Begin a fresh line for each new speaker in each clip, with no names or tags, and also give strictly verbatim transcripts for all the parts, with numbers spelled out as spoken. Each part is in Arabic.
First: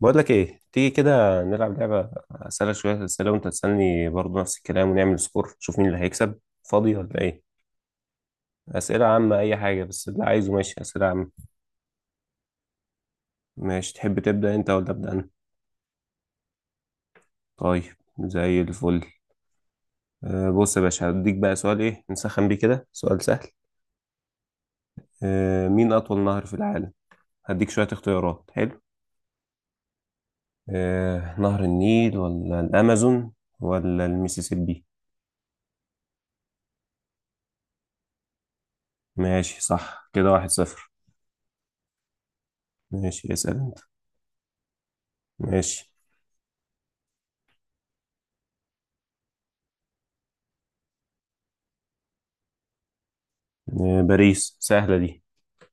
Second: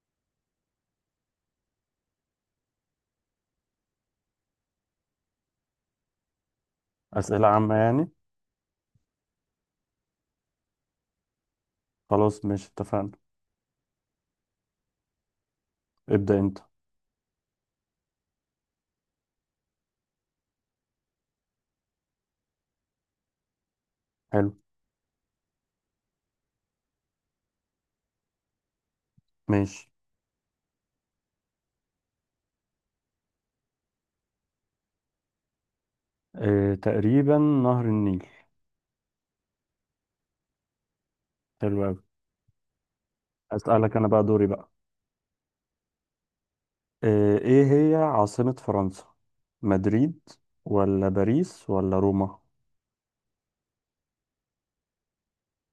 بقول لك ايه، تيجي كده نلعب لعبة، اسألك شوية أسئلة وانت تسألني برضه نفس الكلام ونعمل سكور نشوف مين اللي هيكسب. فاضي ولا
أسئلة
ايه؟
عامة يعني؟
أسئلة عامة اي حاجة بس اللي عايزه. ماشي أسئلة عامة.
خلاص، ماشي اتفقنا.
ماشي تحب تبدأ انت ولا أبدأ انا؟
ابدأ أنت.
طيب. زي الفل. أه بص يا باشا، هديك بقى سؤال ايه نسخن بيه كده، سؤال سهل.
حلو.
أه مين أطول نهر في العالم؟ هديك شوية اختيارات. حلو.
ماشي.
أه نهر النيل ولا الأمازون ولا الميسيسيبي؟
اه، تقريبا نهر النيل.
ماشي صح كده، واحد صفر.
حلو أوي.
ماشي اسأل انت.
أسألك أنا بقى، دوري بقى.
ماشي.
اه، إيه هي عاصمة فرنسا؟ مدريد ولا باريس ولا روما؟
آه، باريس سهلة دي.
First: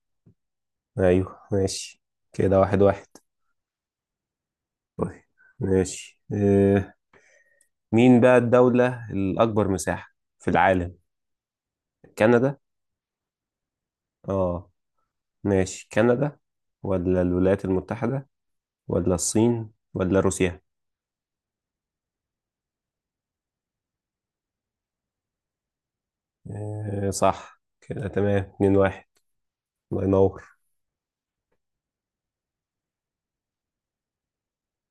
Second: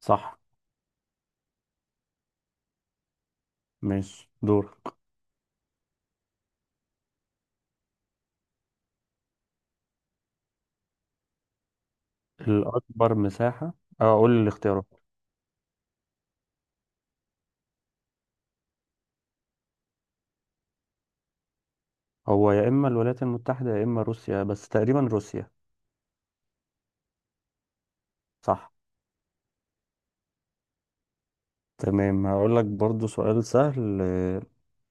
صح.
أيوه ماشي. كده واحد واحد.
ماشي، دورك.
طيب. ماشي آه، مين بقى الدولة الأكبر مساحة في العالم؟ كندا؟
الأكبر مساحة. أه، قول لي
آه
الاختيارات.
ماشي، كندا ولا الولايات المتحدة ولا الصين ولا روسيا؟
هو يا إما الولايات المتحدة يا إما روسيا، بس تقريبا روسيا.
آه، صح كده تمام.
صح.
اتنين واحد. الله ينور.
تمام، هقول لك برضو سؤال سهل. اه،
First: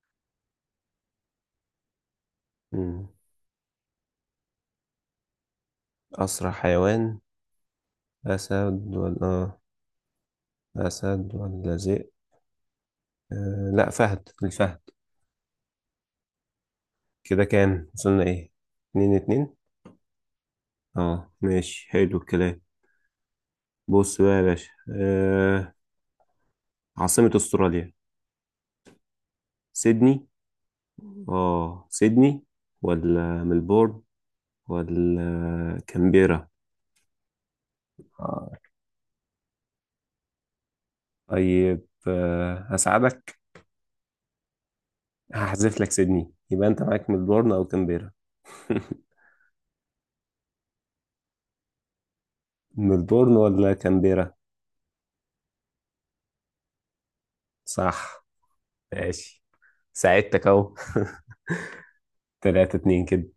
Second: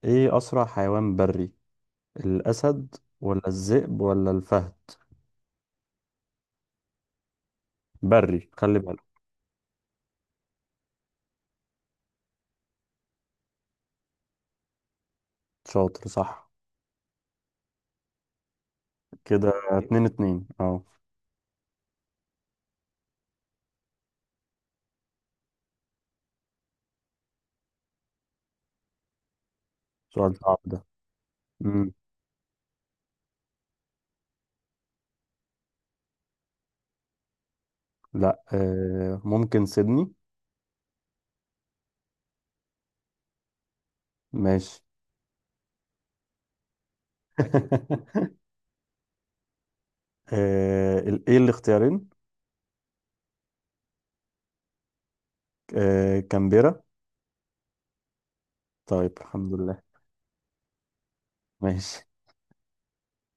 إيه أسرع حيوان بري؟ الأسد
مم.
ولا الذئب ولا الفهد؟
أسرع حيوان،
بري، خلي
أسد ولا
بالك.
آه، أسد ولا ذئب؟ آه، لا، فهد، الفهد.
شاطر. صح،
كده كام وصلنا إيه؟ اتنين اتنين.
كده اتنين اتنين. اه.
اه ماشي حلو الكلام. بص بقى يا باشا. آه عاصمة استراليا سيدني.
سؤال صعب ده.
اه
مم.
سيدني ولا ملبورن ولا كامبيرا؟
لا،
آه.
آه ممكن سيدني.
طيب آه هساعدك.
ماشي.
هحذف لك سيدني، يبقى انت معاك ملبورن او كامبيرا.
آه ال- ايه الاختيارين؟
ملبورن ولا كامبيرا؟
آه، كامبيرا.
صح.
طيب
ماشي.
الحمد لله.
ساعدتك اهو.
ماشي.
تلاتة اتنين كده.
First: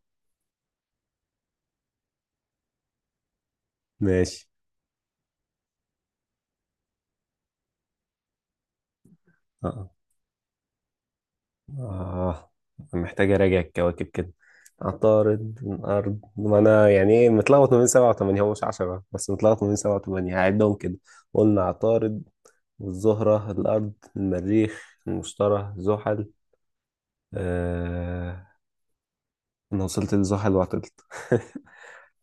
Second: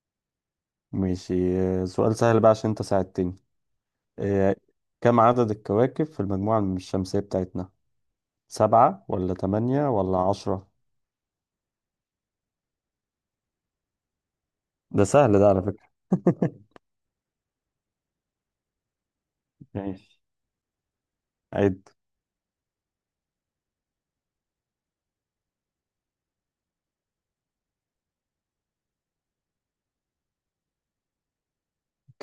ماشي. آه، سؤال سهل بقى عشان انت ساعدتني.
ماشي
آه كم عدد الكواكب في المجموعة الشمسية بتاعتنا؟ سبعة ولا تمانية
اه.
ولا عشرة؟
آه محتاج أراجع الكواكب كده.
ده سهل ده
عطارد،
على فكرة.
الأرض، ما أنا يعني إيه متلخبط ما بين سبعة وتمانية، هو مش عشرة بس متلخبط ما بين سبعة
ماشي.
وتمانية، هعدهم كده. قلنا
عد.
عطارد والزهرة الأرض المريخ المشتري زحل. آه أنا وصلت لزحل وعطلت.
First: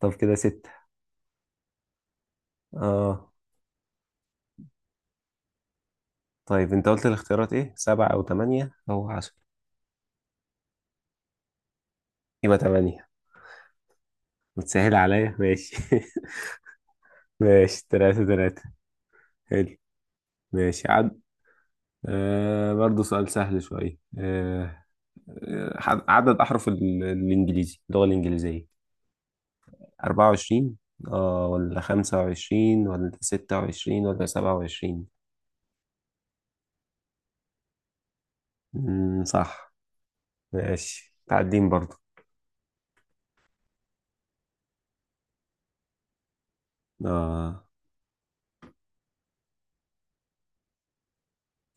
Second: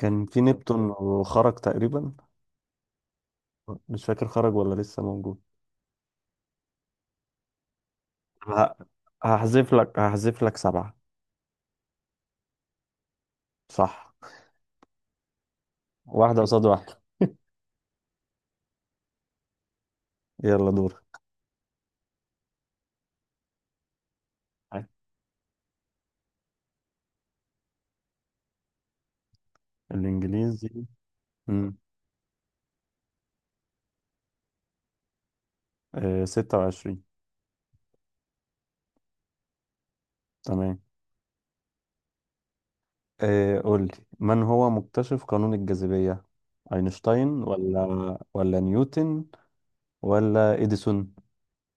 طب كده
في
ستة.
نبتون وخرج تقريبا.
آه.
مش فاكر، خرج ولا لسه موجود.
طيب أنت قلت الاختيارات إيه، سبعة أو تمانية
ه-
أو عشرة؟
هحذف لك هحذف لك سبعة.
يبقى تمانية.
صح.
متسهل عليا ماشي.
واحدة قصاد واحدة.
ماشي تلاتة تلاتة. حلو.
يلا،
ماشي
دور.
عد. آه برضه سؤال سهل شوية آه آه، ح- عدد أحرف ال- الإنجليزي، اللغة الإنجليزية أربعة وعشرين
الإنجليزي.
آه
مم.
ولا خمسة وعشرين ولا ستة وعشرين ولا سبعة وعشرين؟
آه، ستة وعشرين.
مم، صح.
تمام.
ماشي تعدين برضه.
آه، قول لي. من هو مكتشف قانون الجاذبية؟ أينشتاين
آه
ولا ولا نيوتن ولا إديسون؟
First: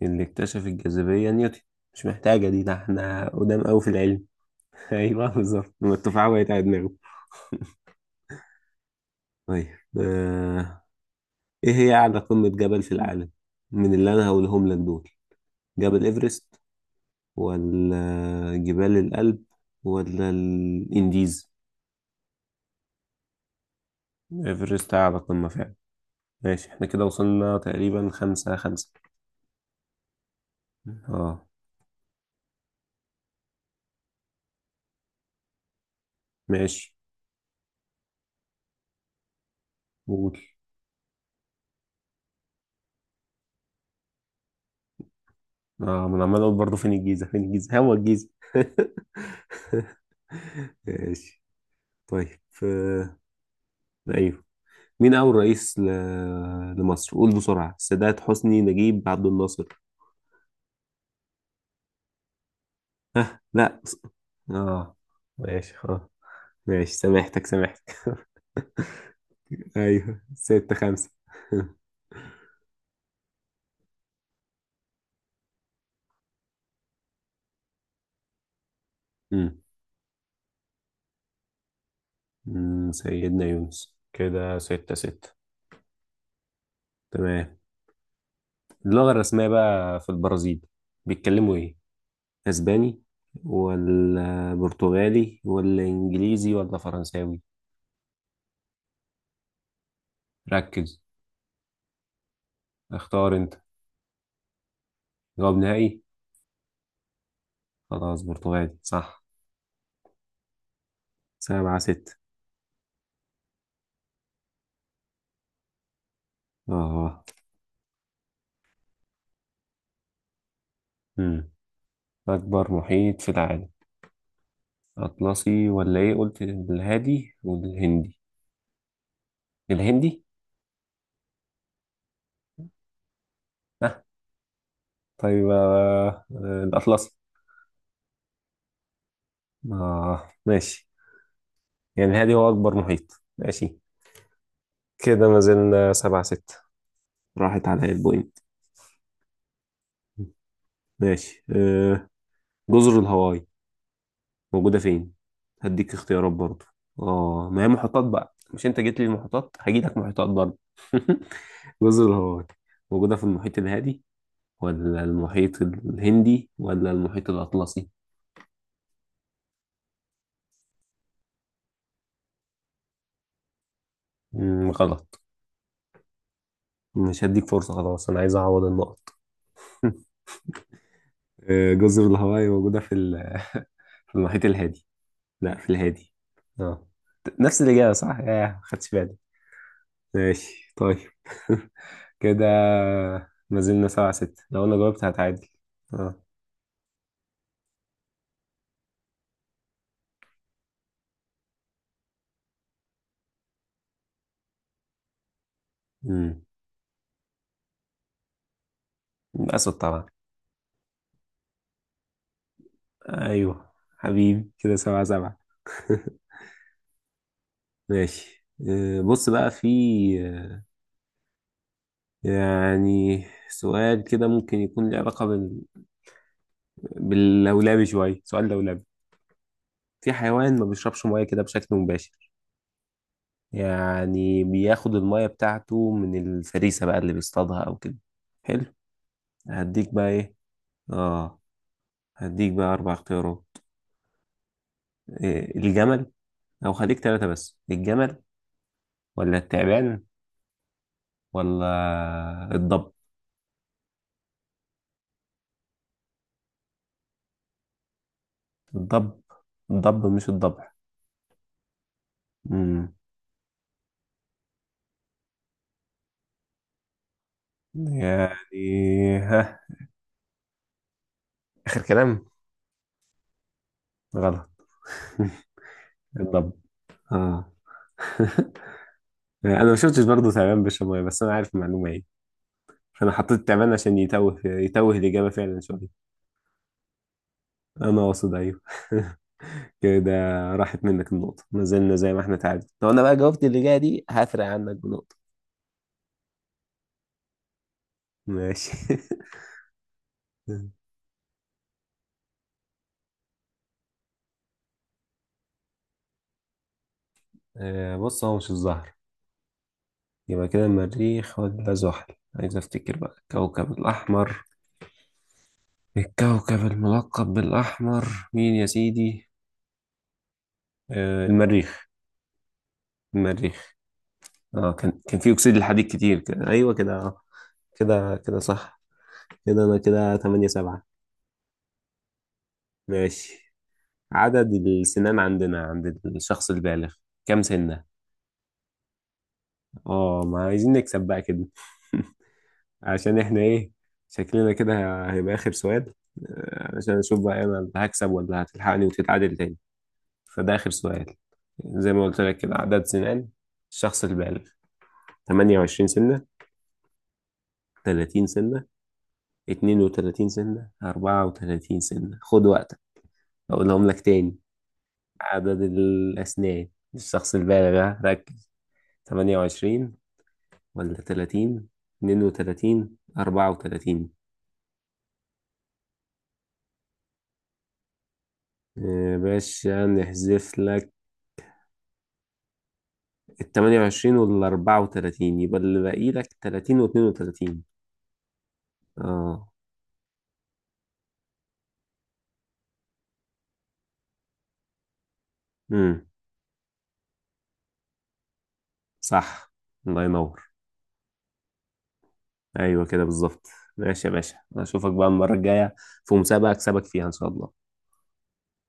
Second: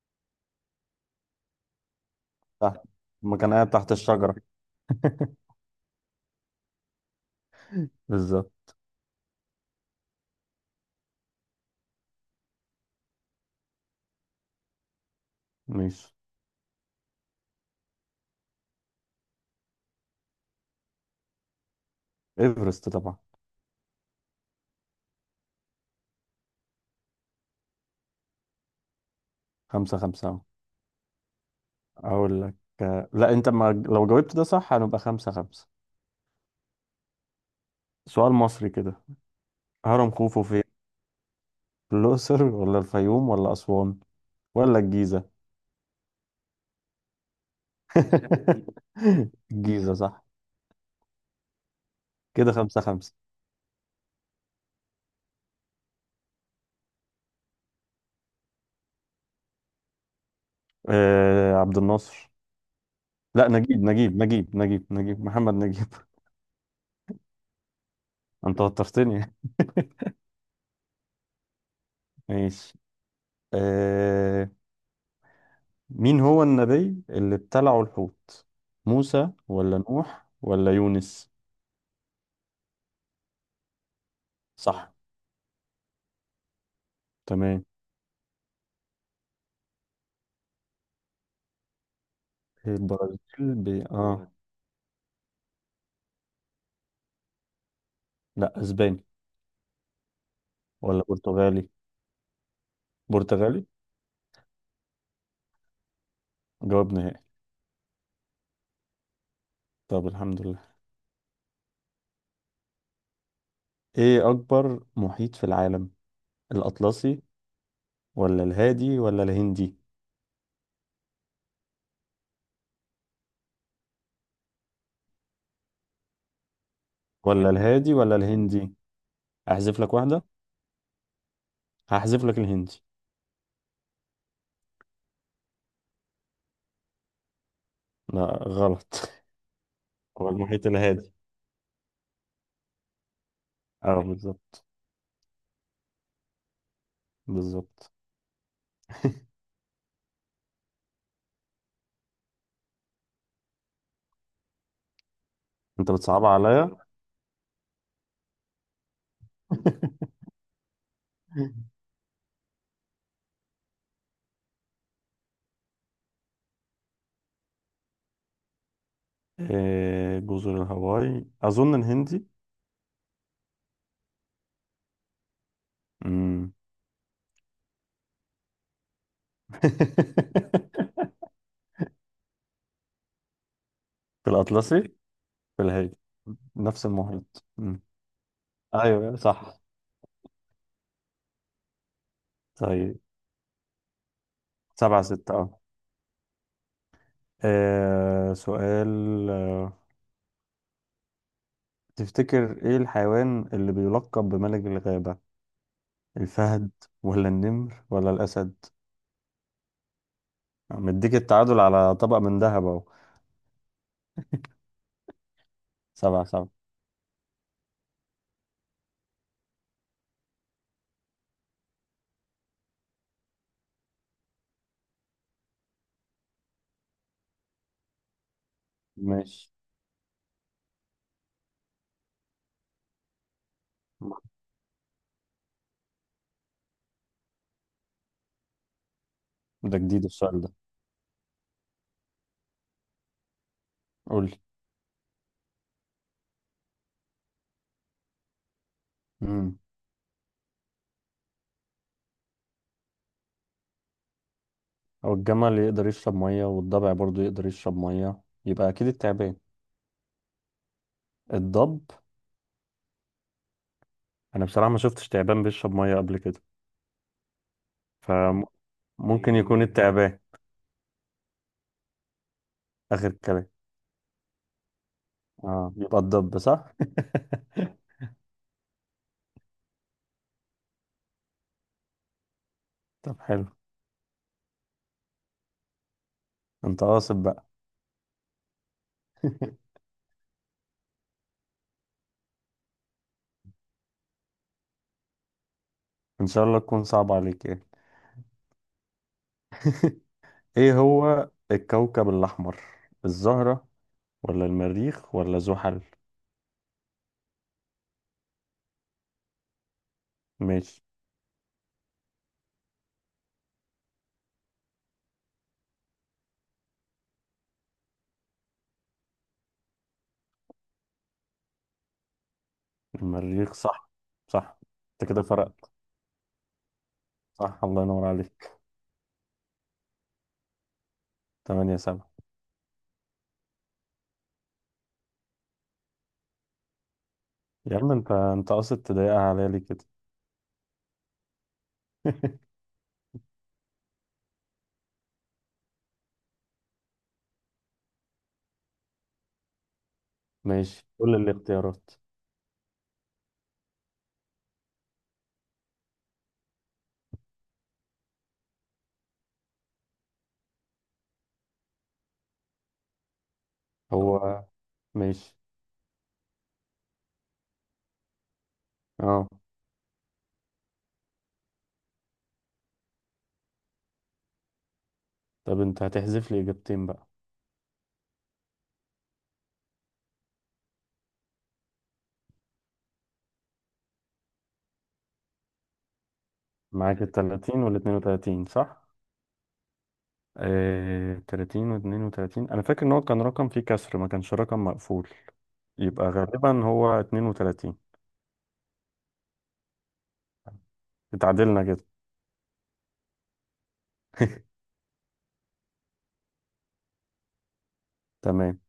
اللي اكتشف الجاذبية نيوتن. مش محتاجة دي، ده
صح.
احنا
ما كان
قدام
قاعد
أوي في
تحت
العلم.
الشجرة.
أيوه بالظبط لما التفاحة وقعت على دماغه.
بالظبط.
طيب آه إيه هي أعلى قمة جبل في العالم؟ من اللي أنا هقولهم لك دول، جبل
ماشي.
إيفرست ولا جبال الألب ولا الإنديز؟
إيفرست طبعا.
إيفرست أعلى قمة فعلا. ماشي احنا كده وصلنا تقريبا خمسة خمسة.
خمسة خمسة أهو.
اه
اقول لك. آه، لا، انت ما لو جاوبت ده صح هنبقى خمسة خمسة.
ماشي.
سؤال مصري كده. هرم
قول.
خوفو فين؟ في الاقصر ولا الفيوم ولا اسوان ولا الجيزة؟
اه ما انا عمال اقول برضه فين الجيزة فين الجيزة هو الجيزة.
الجيزة صح.
ماشي. طيب
كده خمسة خمسة.
آه، ايوه مين أول رئيس ل... لمصر؟ قول بسرعة، السادات، حسني، نجيب، عبد الناصر.
آه عبد الناصر. لا، نجيب
لا
نجيب نجيب نجيب
اه
نجيب، محمد
ماشي.
نجيب.
اه ماشي سامحتك سامحتك.
انت وترتني.
ايوه ستة خمسة.
ماشي. آه مين هو النبي اللي ابتلعه الحوت؟ موسى ولا نوح ولا يونس؟
مم، سيدنا يونس. كده
صح.
ستة ستة. تمام.
تمام.
اللغة الرسمية بقى في البرازيل بيتكلموا ايه؟ اسباني
البرازيل. ب... اه
ولا برتغالي ولا انجليزي ولا فرنساوي؟
لا، اسباني
ركز.
ولا برتغالي.
اختار انت.
برتغالي.
جواب نهائي.
جواب نهائي.
خلاص برتغالي صح.
طب الحمد لله.
سبعة ستة.
ايه اكبر محيط في العالم؟ الاطلسي
اه.
ولا الهادي ولا الهندي؟
مم. أكبر محيط في العالم، أطلسي ولا ايه، قلت الهادي
ولا الهادي ولا
والهندي؟
الهندي. احذف لك
الهندي؟
واحدة. هحذف لك الهندي.
اه طيب آه، آه، الأطلسي.
لا، غلط. هو
اه
المحيط
ماشي.
الهادي.
يعني الهادي هو أكبر محيط، ماشي.
اه، بالظبط.
كده ما زلنا سبعة ستة. راحت على
بالظبط.
البوينت. ماشي آه، جزر الهواي موجودة فين؟
انت
هديك
بتصعب
اختيارات برضو.
عليا.
اه ما هي محيطات بقى، مش انت جيت لي المحيطات هجيلك محيطات برضو. جزر الهواي موجودة في المحيط الهادي ولا المحيط الهندي ولا المحيط الأطلسي؟
إيه جزر الهواي، اظن الهندي.
مم، غلط.
مم.
مش هديك فرصة خلاص، أنا عايز أعوض النقط. آه، جزر الهواي موجودة في ال- في
في
المحيط
الاطلسي.
الهادي. لا
في
في
الهادي،
الهادي.
نفس
اه
المحيط.
نفس
مم.
الإجابة صح؟ ياه ما خدتش بالي.
ايوه، صح.
ماشي طيب. كده
طيب،
ما زلنا سبعة ستة، لو أنا
سبعة
جاوبت
ستة
هتعادل.
اه.
اه.
آه، سؤال. آه، تفتكر ايه الحيوان اللي بيلقب بملك الغابة؟
امم
الفهد ولا النمر ولا الأسد؟
أسود طبعا.
مديك التعادل على طبق من ذهب اهو.
أيوه. حبيبي كده سبعة سبعة.
سبعة سبعة.
ماشي آه، بص بقى في آه، يعني سؤال كده ممكن يكون له علاقة بال... باللولبي شوية، سؤال لولبي.
ماشي.
في حيوان ما بيشربش مية كده بشكل مباشر، يعني بياخد المية بتاعته من الفريسة بقى اللي بيصطادها أو كده. حلو.
ده
هديك
جديد
بقى إيه.
السؤال ده.
آه هديك بقى أربع اختيارات.
قولي.
إيه الجمل، أو خليك تلاتة بس، الجمل ولا
امم
التعبان ولا الضب.
هو الجمل يقدر يشرب مية والضبع برضو يقدر يشرب مية، يبقى أكيد
الضب.
التعبان.
الضب مش الضبع.
الضب.
مم.
أنا بصراحة ما شفتش تعبان بيشرب مية قبل كده،
يعني
فممكن
ها.
يكون إيه، التعبان.
آخر كلام.
آخر كلام.
غلط.
اه، يبقى الضب
الضب.
صح.
آه أنا ما شفتش برضه تعبان بيشرب مية بس أنا عارف المعلومة إيه، فأنا
طب حلو.
حطيت تعبان عشان يتوه يتوه الإجابة فعلا شوية.
انت قاصد بقى.
انا واصل ايوه. كده راحت منك النقطة. ما زلنا زي ما احنا تعادل، لو انا بقى جاوبت اللي جاية دي هفرق عنك بنقطة.
ان شاء الله تكون صعب عليك يعني.
ماشي.
ايه هو الكوكب الاحمر؟ الزهرة ولا المريخ ولا زحل؟
آه، بص هو مش الزهر، يبقى كده
ماشي.
المريخ ولا زحل، عايز افتكر بقى الكوكب الاحمر. الكوكب الملقب بالاحمر مين يا سيدي؟ آه، المريخ.
المريخ
المريخ.
صح. صح،
اه كان
انت
كان
كده
فيه اكسيد
فرقت.
الحديد كتير كده ايوه كده آه.
صح، الله ينور
كده كده
عليك.
صح. كده انا كده ثمانية سبعة.
تمانية سبعة.
ماشي. عدد السنان عندنا عند الشخص البالغ كام
يا
سنة؟
عم، انت انت قاصد تضايقها عليا ليه كده.
اه ما عايزين نكسب بقى كده. عشان احنا ايه، شكلنا كده هيبقى اخر سؤال. آه، عشان اشوف بقى انا اللي هكسب ولا هتلحقني وتتعادل تاني، فده اخر
ماشي،
سؤال.
كل الاختيارات.
زي ما قلت لك كده، عدد سنان الشخص البالغ، تمانية وعشرين سنة تلاتين سنة اتنين وتلاتين سنة اربعة وثلاثين سنة، خد وقتك. اقولهم لك تاني،
هو. ماشي.
عدد الاسنان الشخص البالغ، ها، ركز.
اه.
تمانية وعشرين ولا تلاتين اتنين وتلاتين أربعة وتلاتين؟
طب انت هتحذف لي اجابتين بقى.
يا باشا نحذف لك التمانية وعشرين والأربعة وتلاتين، يبقى اللي باقي لك تلاتين
معاك
واتنين
ال
وتلاتين.
تلاتين وال اتنين وتلاتين صح؟
اه.
آه تلاتين و32. انا فاكر ان هو كان رقم فيه كسر، ما كانش رقم مقفول.
امم.
يبقى غالبا هو اثنين وثلاثين.
صح. الله ينور.
اتعادلنا كده.
أيوة كده بالظبط. ماشي يا باشا، أشوفك بقى المرة الجاية في مسابقة أكسبك فيها إن شاء الله.
تمام.